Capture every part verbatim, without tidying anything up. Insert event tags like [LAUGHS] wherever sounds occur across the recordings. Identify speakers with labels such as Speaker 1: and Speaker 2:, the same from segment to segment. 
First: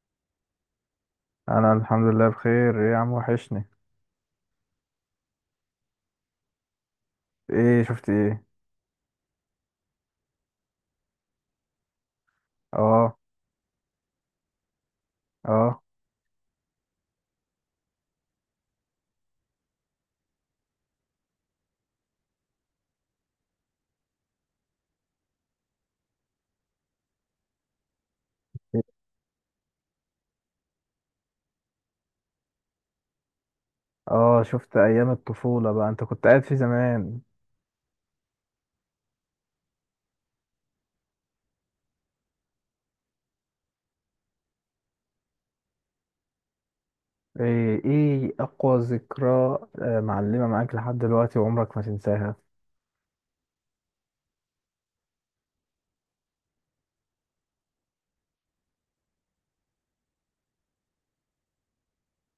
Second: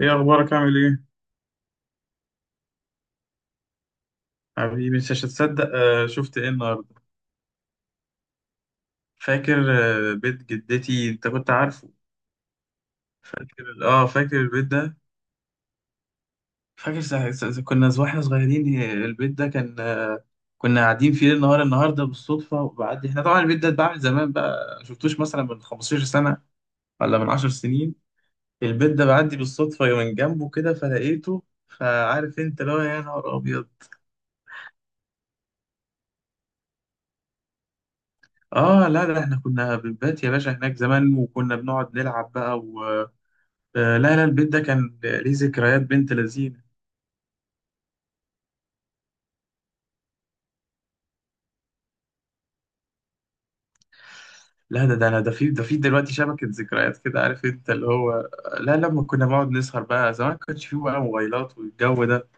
Speaker 1: ايه اخبارك؟ عامل ايه؟
Speaker 2: انا الحمد لله بخير. ايه يا عم، وحشني.
Speaker 1: حبيبي مش هتصدق، آه شفت ايه النهارده؟
Speaker 2: ايه؟ شفت ايه؟
Speaker 1: فاكر آه بيت جدتي؟ انت كنت عارفه.
Speaker 2: اه،
Speaker 1: فاكر؟ اه فاكر البيت ده.
Speaker 2: اه،
Speaker 1: فاكر سا... سا... سا- كنا ز- واحنا صغيرين، آه، البيت ده كان، آه، كنا قاعدين فيه النهار النهارده بالصدفه، وبعدي احنا طبعا البيت ده اتباع من زمان بقى، ما شفتوش مثلا من خمسة عشر سنة سنه ولا من 10 سنين. البيت ده بعدي بالصدفه من جنبه كده فلقيته. فعارف انت اللي هو يا نهار ابيض.
Speaker 2: اه، شفت ايام الطفولة بقى، انت كنت قاعد في زمان؟
Speaker 1: اه، لا لا احنا كنا بنبات يا باشا هناك زمان، وكنا بنقعد نلعب بقى. آه، لا لا البيت ده كان ليه ذكريات بنت لذينه.
Speaker 2: ايه؟ ايه اقوى ذكرى؟ آه، معلمة معاك لحد دلوقتي وعمرك ما تنساها.
Speaker 1: لا، ده ده انا ده في ده في دلوقتي شبكه ذكريات كده، عارف انت اللي هو. لا، لما كنا بنقعد نسهر بقى زمان، ما كانش فيه بقى موبايلات والجو ده،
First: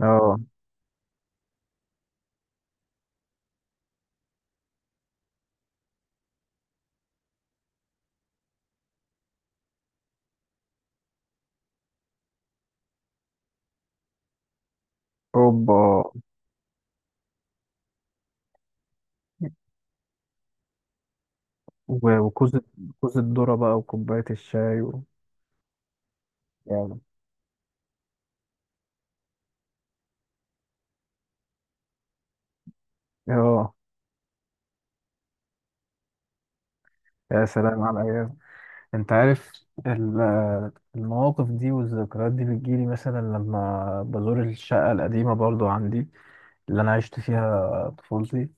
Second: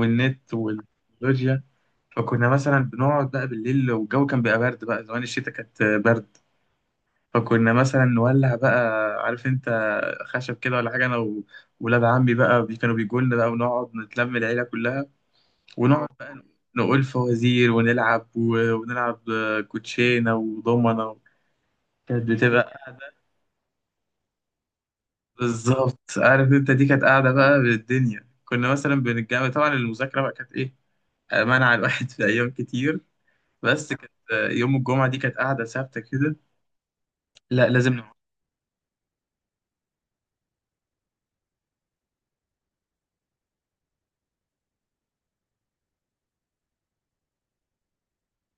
Speaker 2: اه،
Speaker 1: والتكنولوجيا. فكنا مثلا بنقعد بقى بالليل، والجو كان بيبقى برد بقى، زمان الشتاء كانت برد. فكنا مثلا نولع بقى، عارف انت، خشب كده ولا حاجه، انا و- وولاد عمي بقى، بي- كانوا بيجوا لنا بقى، ونقعد نتلم العيله كلها.
Speaker 2: اوبا.
Speaker 1: ونقعد بقى نقول فوازير، ونلعب و- ونلعب كوتشينة وضمنة.
Speaker 2: و-
Speaker 1: كانت
Speaker 2: وكوز،
Speaker 1: بتبقى قاعدة.
Speaker 2: كوز الذرة بقى وكوباية الشاي و...
Speaker 1: بالظبط، عارف انت، دي
Speaker 2: يعني.
Speaker 1: كانت قاعدة بقى بالدنيا. كنا مثلا بنتجمع. طبعا المذاكرة بقى كانت ايه، منع الواحد في أيام كتير،
Speaker 2: اه،
Speaker 1: بس كانت يوم الجمعة دي كانت قاعدة ثابتة كده.
Speaker 2: يا
Speaker 1: لا
Speaker 2: سلام
Speaker 1: لازم
Speaker 2: على
Speaker 1: نقعد.
Speaker 2: الايام. انت عارف، ال- آه، المواقف دي والذكريات دي بتجيلي مثلا لما بزور الشقة القديمة برضو عندي، اللي أنا عشت فيها طفولتي.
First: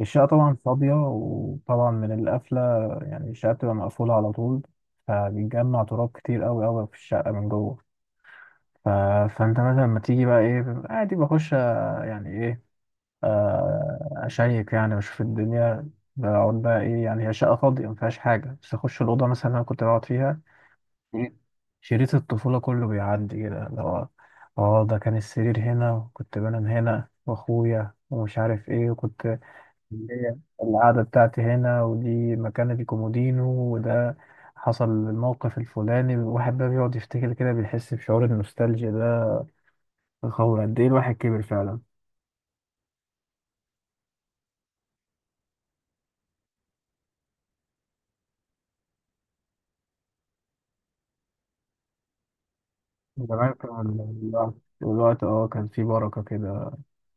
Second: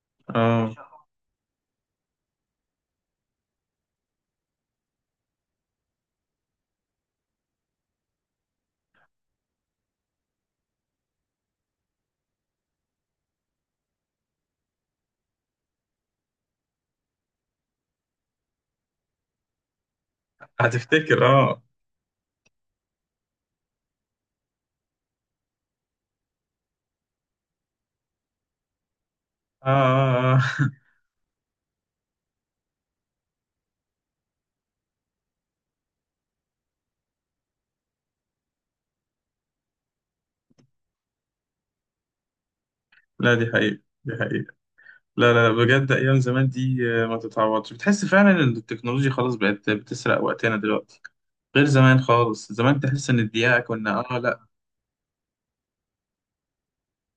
Speaker 2: الشقة طبعا
Speaker 1: اه،
Speaker 2: فاضية وطبعا من القفلة، يعني الشقة بتبقى مقفولة على طول، فبيتجمع تراب كتير أوي أوي في الشقة من جوه. ف... فأنت مثلا لما تيجي بقى إيه، عادي بخش، آه، يعني إيه، آه، أشيك يعني وأشوف الدنيا. بقعد بقى إيه يعني، هي شقة فاضية مفيهاش حاجة، بس أخش الأوضة مثلا اللي أنا كنت بقعد فيها.
Speaker 1: هتفتكر.
Speaker 2: شريط
Speaker 1: اه.
Speaker 2: شريط الطفولة كله بيعدي كده، اللي هو اه ده كان السرير هنا وكنت بنام هنا واخويا ومش عارف ايه، وكنت
Speaker 1: اه,
Speaker 2: اللي
Speaker 1: آه.
Speaker 2: هي
Speaker 1: آه. [LAUGHS]
Speaker 2: القعدة بتاعتي هنا، ودي مكانة الكومودينو، وده حصل الموقف الفلاني. الواحد بقى بيقعد يفتكر كده، بيحس بشعور النوستالجيا ده، هو قد ايه الواحد كبر فعلا.
Speaker 1: لا دي حقيقة، دي حقيقة. لا لا لا، بجد أيام زمان دي، آه، ما تتعوضش. بتحس فعلا إن التكنولوجيا خلاص بقت بتسرق وقتنا دلوقتي، غير زمان خالص. زمان تحس ان
Speaker 2: زمان
Speaker 1: الدقيقة
Speaker 2: كان
Speaker 1: كنا اه لا.
Speaker 2: الوقت الوقت اه كان فيه بركة كده.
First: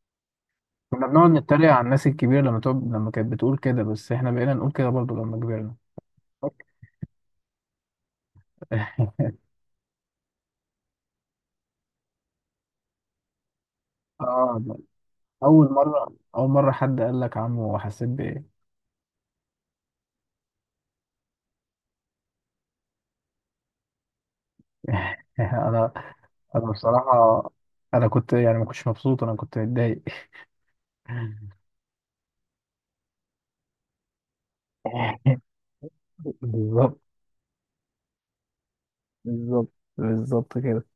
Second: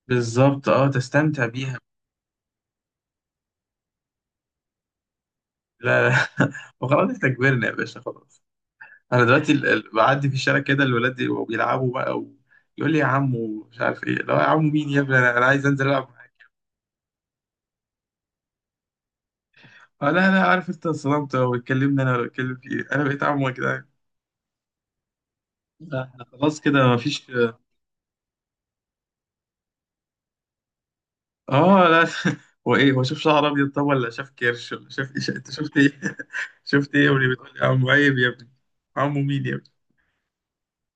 Speaker 1: بالظبط، اه،
Speaker 2: كنا بنقعد
Speaker 1: تستمتع
Speaker 2: نتريق
Speaker 1: بيها.
Speaker 2: على الناس الكبيرة لما تقعد، لما كانت بتقول كده، بس احنا بقينا نقول كده برضو لما كبرنا.
Speaker 1: لا لا [LAUGHS] وخلاص احنا كبرنا يا باشا، خلاص.
Speaker 2: [LAUGHS]
Speaker 1: انا دلوقتي ال- ال- بعدي في الشارع كده، الولاد يبقوا بيلعبوا بقى، ويقول لي يا عمو مش عارف ايه. لا يا
Speaker 2: اه.
Speaker 1: عمو مين يا ابني، انا أنا عايز
Speaker 2: اول
Speaker 1: انزل
Speaker 2: مره،
Speaker 1: العب معاك.
Speaker 2: اول مره حد قال لك عمو حسيت بايه؟
Speaker 1: آه، لا لا عارف انت، انصدمت. هو اتكلمنا انا ولا اتكلم فيه؟ انا بقيت عمو يا جدعان؟
Speaker 2: [LAUGHS] انا،
Speaker 1: لا، احنا خلاص
Speaker 2: انا
Speaker 1: كده مفيش.
Speaker 2: بصراحه، انا كنت يعني ما كنتش مبسوط، انا كنت متضايق. [LAUGHS]
Speaker 1: اه لا [LAUGHS] هو ايه، هو شاف شعر ابيض؟ طب ولا شاف كرش؟ ولا شاف ايه؟ [LAUGHS] انت شفت ايه؟ [LAUGHS] شفت
Speaker 2: بالظبط،
Speaker 1: ايه يا ابني بتقول لي يا عمو؟ عيب يا ابني، عمو مين يا ابني؟
Speaker 2: بالظبط، بالظبط كده.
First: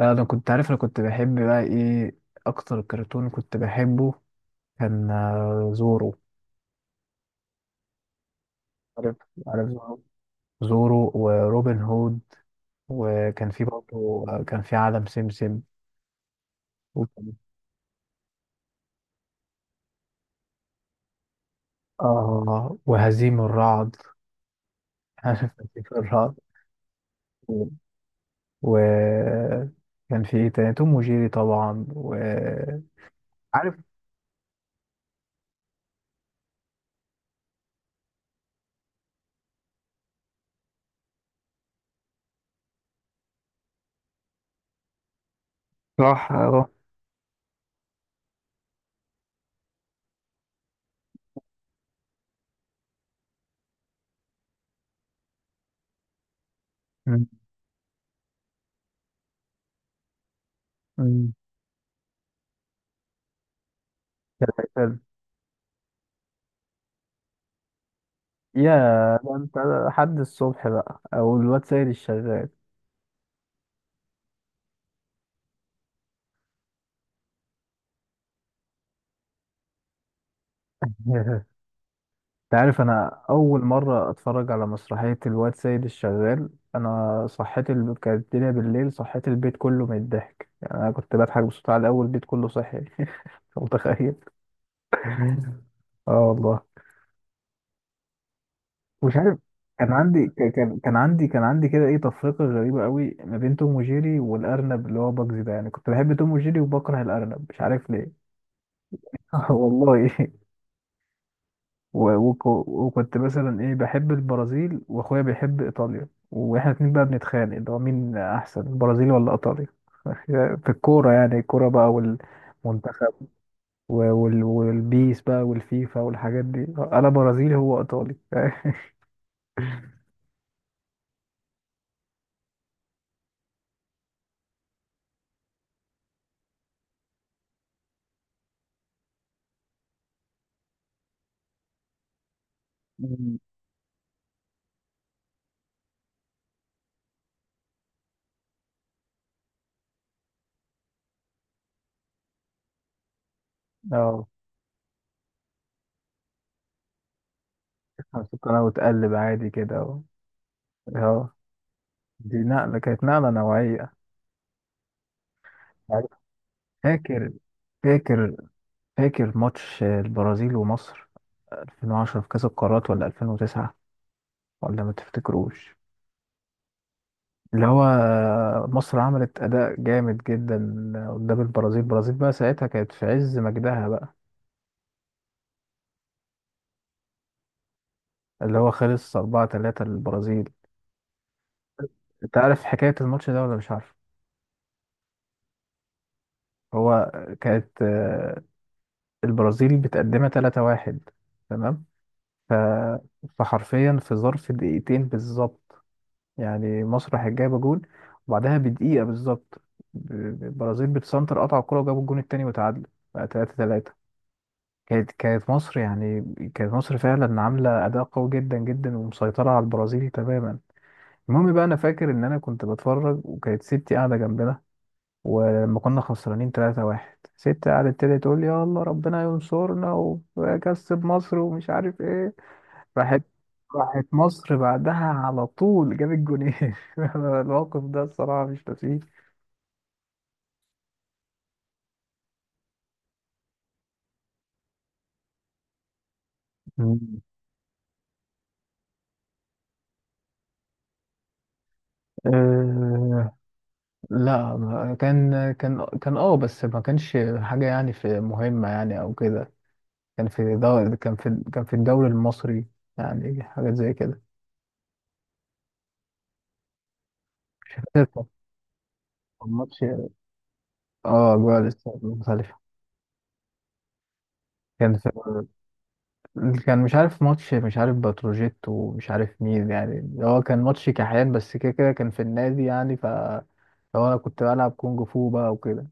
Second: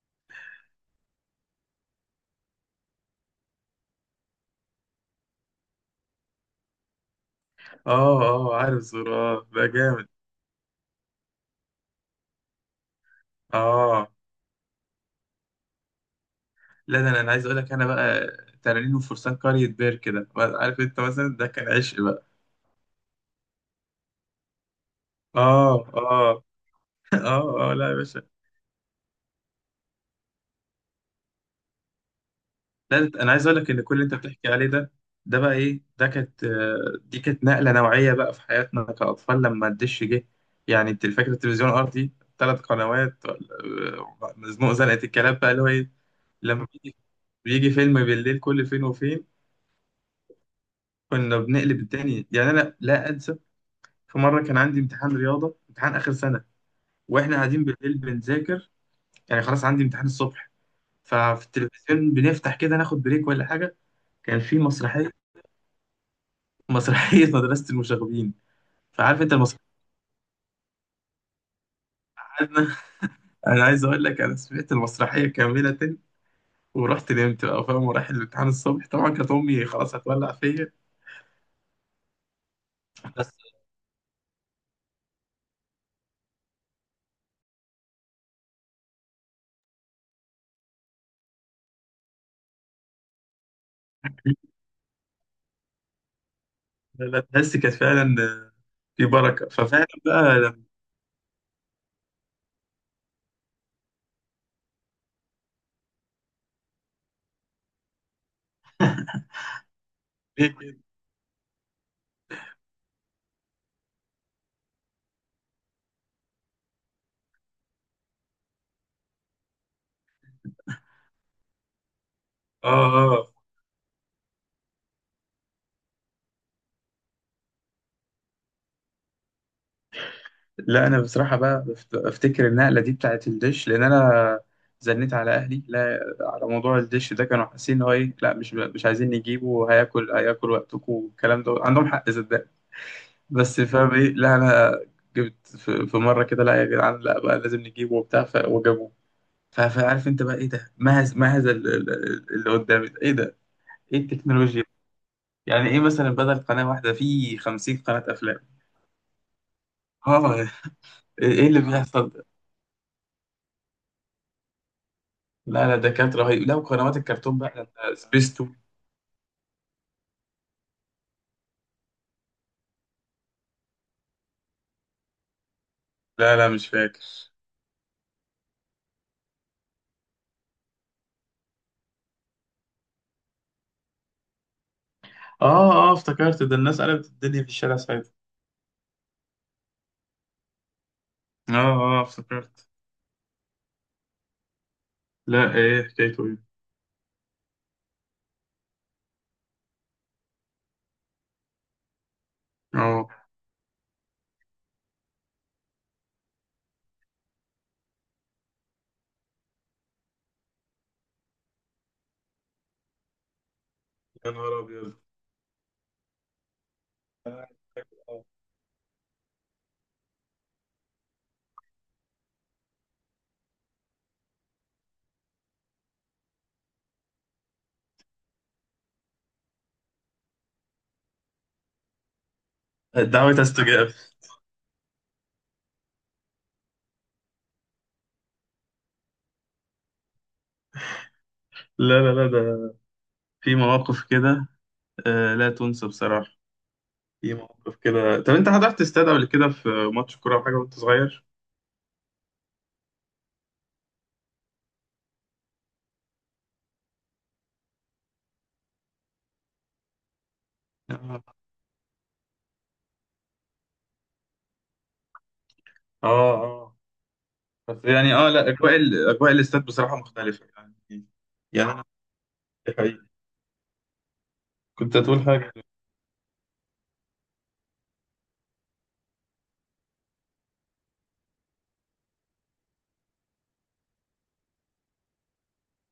Speaker 2: انا كنت عارف، انا كنت بحب بقى ايه، اكتر كرتون كنت بحبه كان آه، زورو.
Speaker 1: اه اه، عارف
Speaker 2: عارف،
Speaker 1: زرار ده
Speaker 2: عارف زورو.
Speaker 1: جامد.
Speaker 2: زورو وروبن هود، وكان في
Speaker 1: اه،
Speaker 2: برضه آه، كان في عالم سمسم،
Speaker 1: لا ده انا أنا
Speaker 2: وكان-
Speaker 1: عايز اقول لك انا بقى، تنانين وفرسان قرية بير كده، عارف انت، مثلا ده كان عشق بقى.
Speaker 2: اه وهزيم الرعد. [LAUGHS] عارف هزيم
Speaker 1: اه
Speaker 2: الرعد.
Speaker 1: اه [LAUGHS] اه اه، لا يا باشا.
Speaker 2: وكان في ايه تاني، توم وجيري طبعا، وعارف.
Speaker 1: لا ده انا عايز اقول لك ان كل اللي انت بتحكي عليه ده، ده بقى ايه، ده كانت، آه، دي كانت نقلة نوعية بقى في حياتنا كأطفال، لما الدش جه. يعني انت فاكر التلفزيون الارضي؟ ثلاث قنوات ولا- آه، مزنوق زنقة الكلاب بقى، اللي هو ايه،
Speaker 2: راح، راح.
Speaker 1: لما بيجي بيجي فيلم بالليل كل فين وفين، كنا بنقلب الدنيا. يعني انا لا انسى، في مره كان عندي امتحان رياضه، امتحان اخر سنه،
Speaker 2: مم.
Speaker 1: واحنا قاعدين بالليل بنذاكر. يعني خلاص عندي امتحان الصبح،
Speaker 2: مم.
Speaker 1: ففي التلفزيون بنفتح كده ناخد بريك ولا حاجه، كان في
Speaker 2: كان-
Speaker 1: مسرحيه، مسرحيه [LAUGHS] مدرسه المشاغبين.
Speaker 2: يا،
Speaker 1: فعارف انت
Speaker 2: ده انت
Speaker 1: المسرحيه
Speaker 2: حد الصبح بقى او الواد سيد الشغال.
Speaker 1: عندنا، انا عايز اقول لك انا سمعت المسرحيه كامله، ورحت نمت بقى فاهم، ورايح الامتحان الصبح، طبعا كانت امي خلاص هتولع فيا.
Speaker 2: [LAUGHS] انت عارف انا
Speaker 1: بس
Speaker 2: اول مره اتفرج على مسرحيه الواد سيد الشغال. انا صحيت، ال... كانت الدنيا بالليل، صحيت البيت كله من الضحك، يعني انا كنت بضحك بصوت عالي، اول البيت كله صحي. [LAUGHS] انت متخيل؟ [LAUGHS] اه والله.
Speaker 1: لا لا، تحس كانت فعلا في
Speaker 2: مش عارف،
Speaker 1: بركه. ففعلا
Speaker 2: كان عندي
Speaker 1: بقى
Speaker 2: ك-
Speaker 1: لما
Speaker 2: كان كان عندي كان عندي كده ايه تفرقة غريبة قوي ما بين توم وجيري والأرنب اللي هو باجز ده، يعني كنت بحب توم وجيري وبكره الأرنب، مش عارف ليه.
Speaker 1: [LAUGHS]
Speaker 2: [LAUGHS] والله.
Speaker 1: ليه كده؟
Speaker 2: و- وك- وكنت مثلا ايه بحب البرازيل واخويا بيحب ايطاليا، واحنا اتنين بقى بنتخانق اللي هو مين احسن، البرازيل ولا ايطاليا. [LAUGHS] في الكورة، يعني الكورة بقى
Speaker 1: اه
Speaker 2: والمنتخب
Speaker 1: آه.
Speaker 2: و- وال- والبيس بقى والفيفا والحاجات دي. انا برازيلي هو ايطالي. [LAUGHS]
Speaker 1: لا انا بصراحه بقى بفت- افتكر النقله دي بتاعت الدش، لان انا زنيت على اهلي لا على موضوع الدش ده. كانوا حاسين ان هو ايه، لا مش مش عايزين نجيبه، وهياكل هياكل وقتكم والكلام ده، عندهم حق صدق،
Speaker 2: مم.
Speaker 1: بس فاهم ايه، لا انا جبت في في مره كده لا يا جدعان لا، بقى لازم نجيبه وبتاع، ف- وجابوه. ف- فعارف انت بقى ايه ده؟ مهز مهز ال- ال- ال- اللي قدامي ده. ايه ده؟ ايه
Speaker 2: اه،
Speaker 1: التكنولوجيا؟ يعني ايه مثلا بدل قناه واحده في خمسين قناة قناه افلام؟
Speaker 2: سكر وتقلب عادي كده اهو.
Speaker 1: اه،
Speaker 2: اه،
Speaker 1: ايه اللي بيحصل.
Speaker 2: دي نقلة، كانت نقلة نوعية.
Speaker 1: لا لا ده كانت رهيب. لا وقنوات
Speaker 2: فاكر،
Speaker 1: الكرتون بقى، لا،
Speaker 2: فاكر،
Speaker 1: سبيستو.
Speaker 2: فاكر ماتش البرازيل ومصر ألفين وعشرة في كأس القارات، ولا ألفين وتسعة، ولا ما تفتكروش؟
Speaker 1: لا لا مش فاكر.
Speaker 2: اللي هو مصر عملت أداء جامد جدا قدام البرازيل. البرازيل بقى ساعتها كانت في عز مجدها بقى.
Speaker 1: اه اه افتكرت، ده الناس قلبت الدنيا في الشارع ساعتها.
Speaker 2: اللي هو خلص أربعة ثلاثة للبرازيل.
Speaker 1: اه اه
Speaker 2: انت عارف
Speaker 1: افتكرت.
Speaker 2: حكاية الماتش ده ولا مش عارف؟
Speaker 1: لا ايه حكايته، ايه؟
Speaker 2: هو كانت، آه، البرازيل بتقدمها ثلاثة واحد. تمام. ف...
Speaker 1: اه،
Speaker 2: فحرفيا في ظرف دقيقتين بالظبط، يعني مسرح جايبه جول، وبعدها بدقيقة بالظبط، ب- ب- البرازيل بتسنتر، قطع الكرة وجابوا الجون التاني وتعادلوا بقى تلاتة تلاتة.
Speaker 1: يا نهار ابيض.
Speaker 2: كانت كانت مصر يعني، كانت مصر فعلا عاملة أداء قوي جدا جدا ومسيطرة على البرازيل تماما. المهم بقى أنا فاكر إن أنا كنت بتفرج، وكانت ستي قاعدة جنبنا، ولما كنا خسرانين تلاتة واحد ستي قعدت تبتدي تقول لي يا الله ربنا ينصرنا ويكسب مصر ومش عارف ايه.
Speaker 1: آه،
Speaker 2: راحت
Speaker 1: دعوة استجابة.
Speaker 2: راحت مصر بعدها على طول جاب الجونين. [LAUGHS] الموقف ده الصراحة مش ناسيه.
Speaker 1: لا لا لا ده في مواقف كده، آه لا تنسى بصراحة.
Speaker 2: مم.
Speaker 1: في مواقف كده. طب انت حضرت استاد قبل كده في ماتش كورة او حاجة وانت صغير؟
Speaker 2: أه لا، ما- كان كان كان اه، بس ما كانش حاجة يعني في مهمة يعني أو كده. كان في دو... كان
Speaker 1: اه
Speaker 2: في كان في الدوري المصري، يعني حاجات زي كده.
Speaker 1: اه آه. بس
Speaker 2: مش فاكر.
Speaker 1: يعني
Speaker 2: كان
Speaker 1: اه لا، اجواء ال- اجواء
Speaker 2: كان
Speaker 1: الاستاد
Speaker 2: ماتش،
Speaker 1: بصراحة مختلفة يعني.
Speaker 2: اه، جوه
Speaker 1: يعني
Speaker 2: الاستاد مختلفة.
Speaker 1: أنا-
Speaker 2: كان
Speaker 1: كنت
Speaker 2: في،
Speaker 1: هتقول حاجة؟
Speaker 2: كان، مش عارف ماتش، مش عارف بتروجيت ومش عارف مين، يعني هو كان ماتش كحيان بس كده، كده كان في النادي يعني. ف لو انا كنت بلعب كونج فو بقى وكده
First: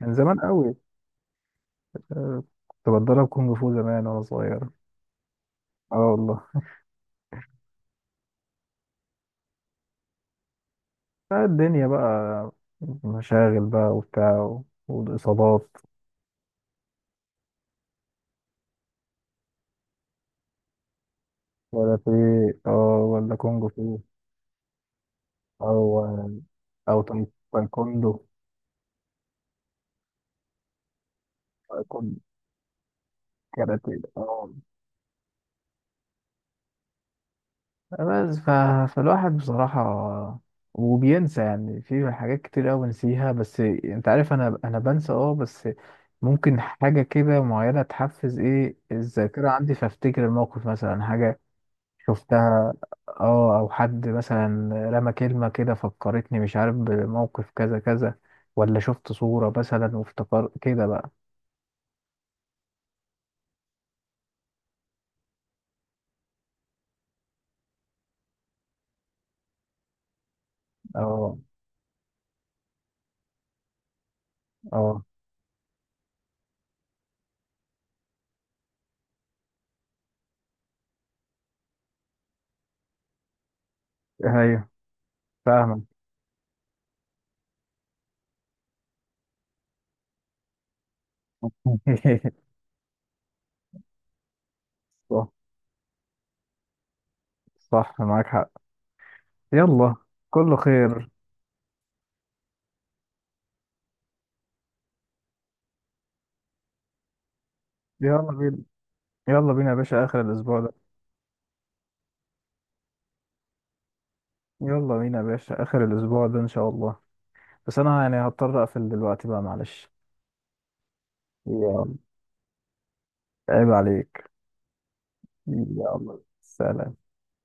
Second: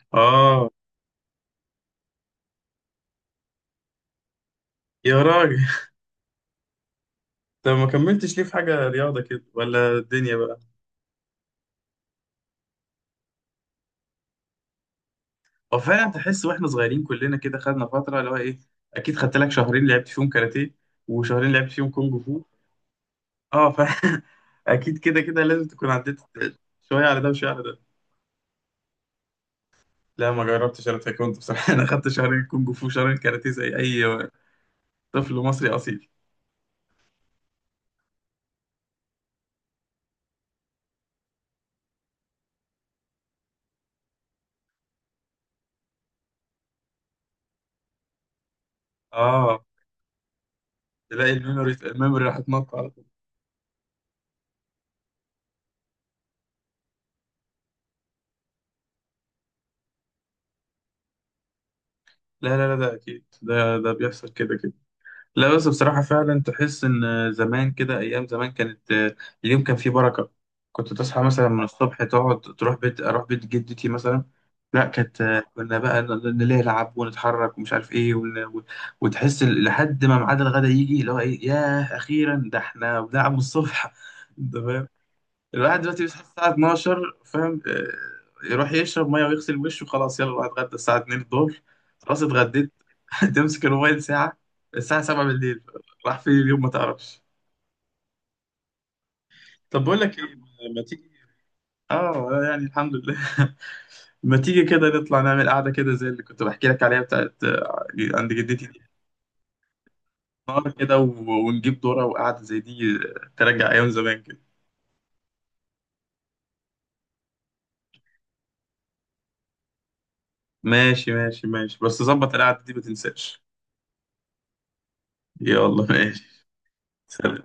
Speaker 2: من زمان
Speaker 1: آه،
Speaker 2: قوي. آه، كنت بتدرب كونج فو زمان وانا صغير.
Speaker 1: يا راجل،
Speaker 2: اه والله.
Speaker 1: طب ما كملتش ليه في حاجة رياضة كده ولا الدنيا بقى؟
Speaker 2: بقى الدنيا بقى، مشاغل بقى وبتاع و- والاصابات.
Speaker 1: هو فعلا تحس واحنا صغيرين كلنا كده خدنا فترة اللي هو إيه. أكيد خدت لك شهرين لعبت فيهم كاراتيه، وشهرين لعبت فيهم
Speaker 2: ولا في
Speaker 1: كونج فو.
Speaker 2: اه، ولا كونج
Speaker 1: آه، ف
Speaker 2: فو،
Speaker 1: [LAUGHS] أكيد كده كده لازم تكون عديت
Speaker 2: او او
Speaker 1: شوية على
Speaker 2: تاي-
Speaker 1: ده وشوية على ده.
Speaker 2: تايكوندو،
Speaker 1: لا ما جربتش أنا تايكوندو بصراحة. [LAUGHS] أنا خدت
Speaker 2: تايكوندو
Speaker 1: شهرين كونج فو، شهرين كاراتيه، زي
Speaker 2: كاراتيه
Speaker 1: أي
Speaker 2: اه.
Speaker 1: طفل مصري أصيل.
Speaker 2: بس ف... فالواحد بصراحة، وبينسى يعني، في حاجات كتير أوي بنسيها، بس أنت عارف أنا أنا بنسى أه، بس ممكن حاجة كده معينة تحفز إيه الذاكرة
Speaker 1: آه،
Speaker 2: عندي فأفتكر الموقف مثلا.
Speaker 1: تلاقي
Speaker 2: حاجة
Speaker 1: الميموري الميموري راح
Speaker 2: شفتها،
Speaker 1: تنط على طول.
Speaker 2: أه، أو حد مثلا رمى كلمة كده فكرتني مش عارف بموقف كذا كذا، ولا شفت صورة مثلا وافتكر كده بقى.
Speaker 1: لا لا لا ده أكيد، ده ده بيحصل كده كده. لا بس بصراحة فعلا تحس إن زمان كده، أيام زمان كانت، آه، اليوم كان فيه بركة. كنت تصحى
Speaker 2: أه،
Speaker 1: مثلا من الصبح، تقعد تروح بيت، أروح بيت جدتي مثلا. لا
Speaker 2: أه،
Speaker 1: كانت، آه، كنا بقى ن- ن- نلعب ونتحرك ومش عارف إيه ون... و- وتحس ال- لحد ما ميعاد الغدا يجي، اللي هو إيه، ياه أخيرا، ده إحنا بنلعب من الصبح.
Speaker 2: أيوه،
Speaker 1: [LAUGHS] الواحد
Speaker 2: فاهمك.
Speaker 1: دلوقتي بيصحى الساعة اثنا عشر فاهم، آه، يروح يشرب مية ويغسل وشه، خلاص يلا بقى اتغدى الساعة اتنين الظهر. خلاص
Speaker 2: [LAUGHS]
Speaker 1: اتغديت. [LAUGHS] تمسك الموبايل ساعة، الساعة سابعة
Speaker 2: صح،
Speaker 1: بالليل. راح فين اليوم ما تعرفش.
Speaker 2: صح معاك حق.
Speaker 1: طب
Speaker 2: يلا،
Speaker 1: بقول لك ايه،
Speaker 2: كله
Speaker 1: ما
Speaker 2: خير.
Speaker 1: تيجي. اه يعني الحمد لله. [LAUGHS] ما تيجي كده نطلع نعمل قعدة كده، زي اللي كنت بحكي لك عليها بتاعت، آه،
Speaker 2: يلا
Speaker 1: عند
Speaker 2: بينا.
Speaker 1: جدتي دي.
Speaker 2: يلا بينا يا باشا آخر الأسبوع
Speaker 1: نار
Speaker 2: ده.
Speaker 1: كده و- ونجيب دورة وقعدة زي دي، آه، ترجع أيام زمان كده.
Speaker 2: يلا بينا يا باشا آخر الأسبوع ده إن شاء الله. بس أنا يعني هضطر أقفل دلوقتي بقى، معلش.
Speaker 1: ماشي ماشي ماشي،
Speaker 2: يلا،
Speaker 1: بس ظبط القعدة دي ما تنساش.
Speaker 2: عيب عليك.
Speaker 1: يلا
Speaker 2: يلا،
Speaker 1: ماشي،
Speaker 2: سلام.
Speaker 1: سلام.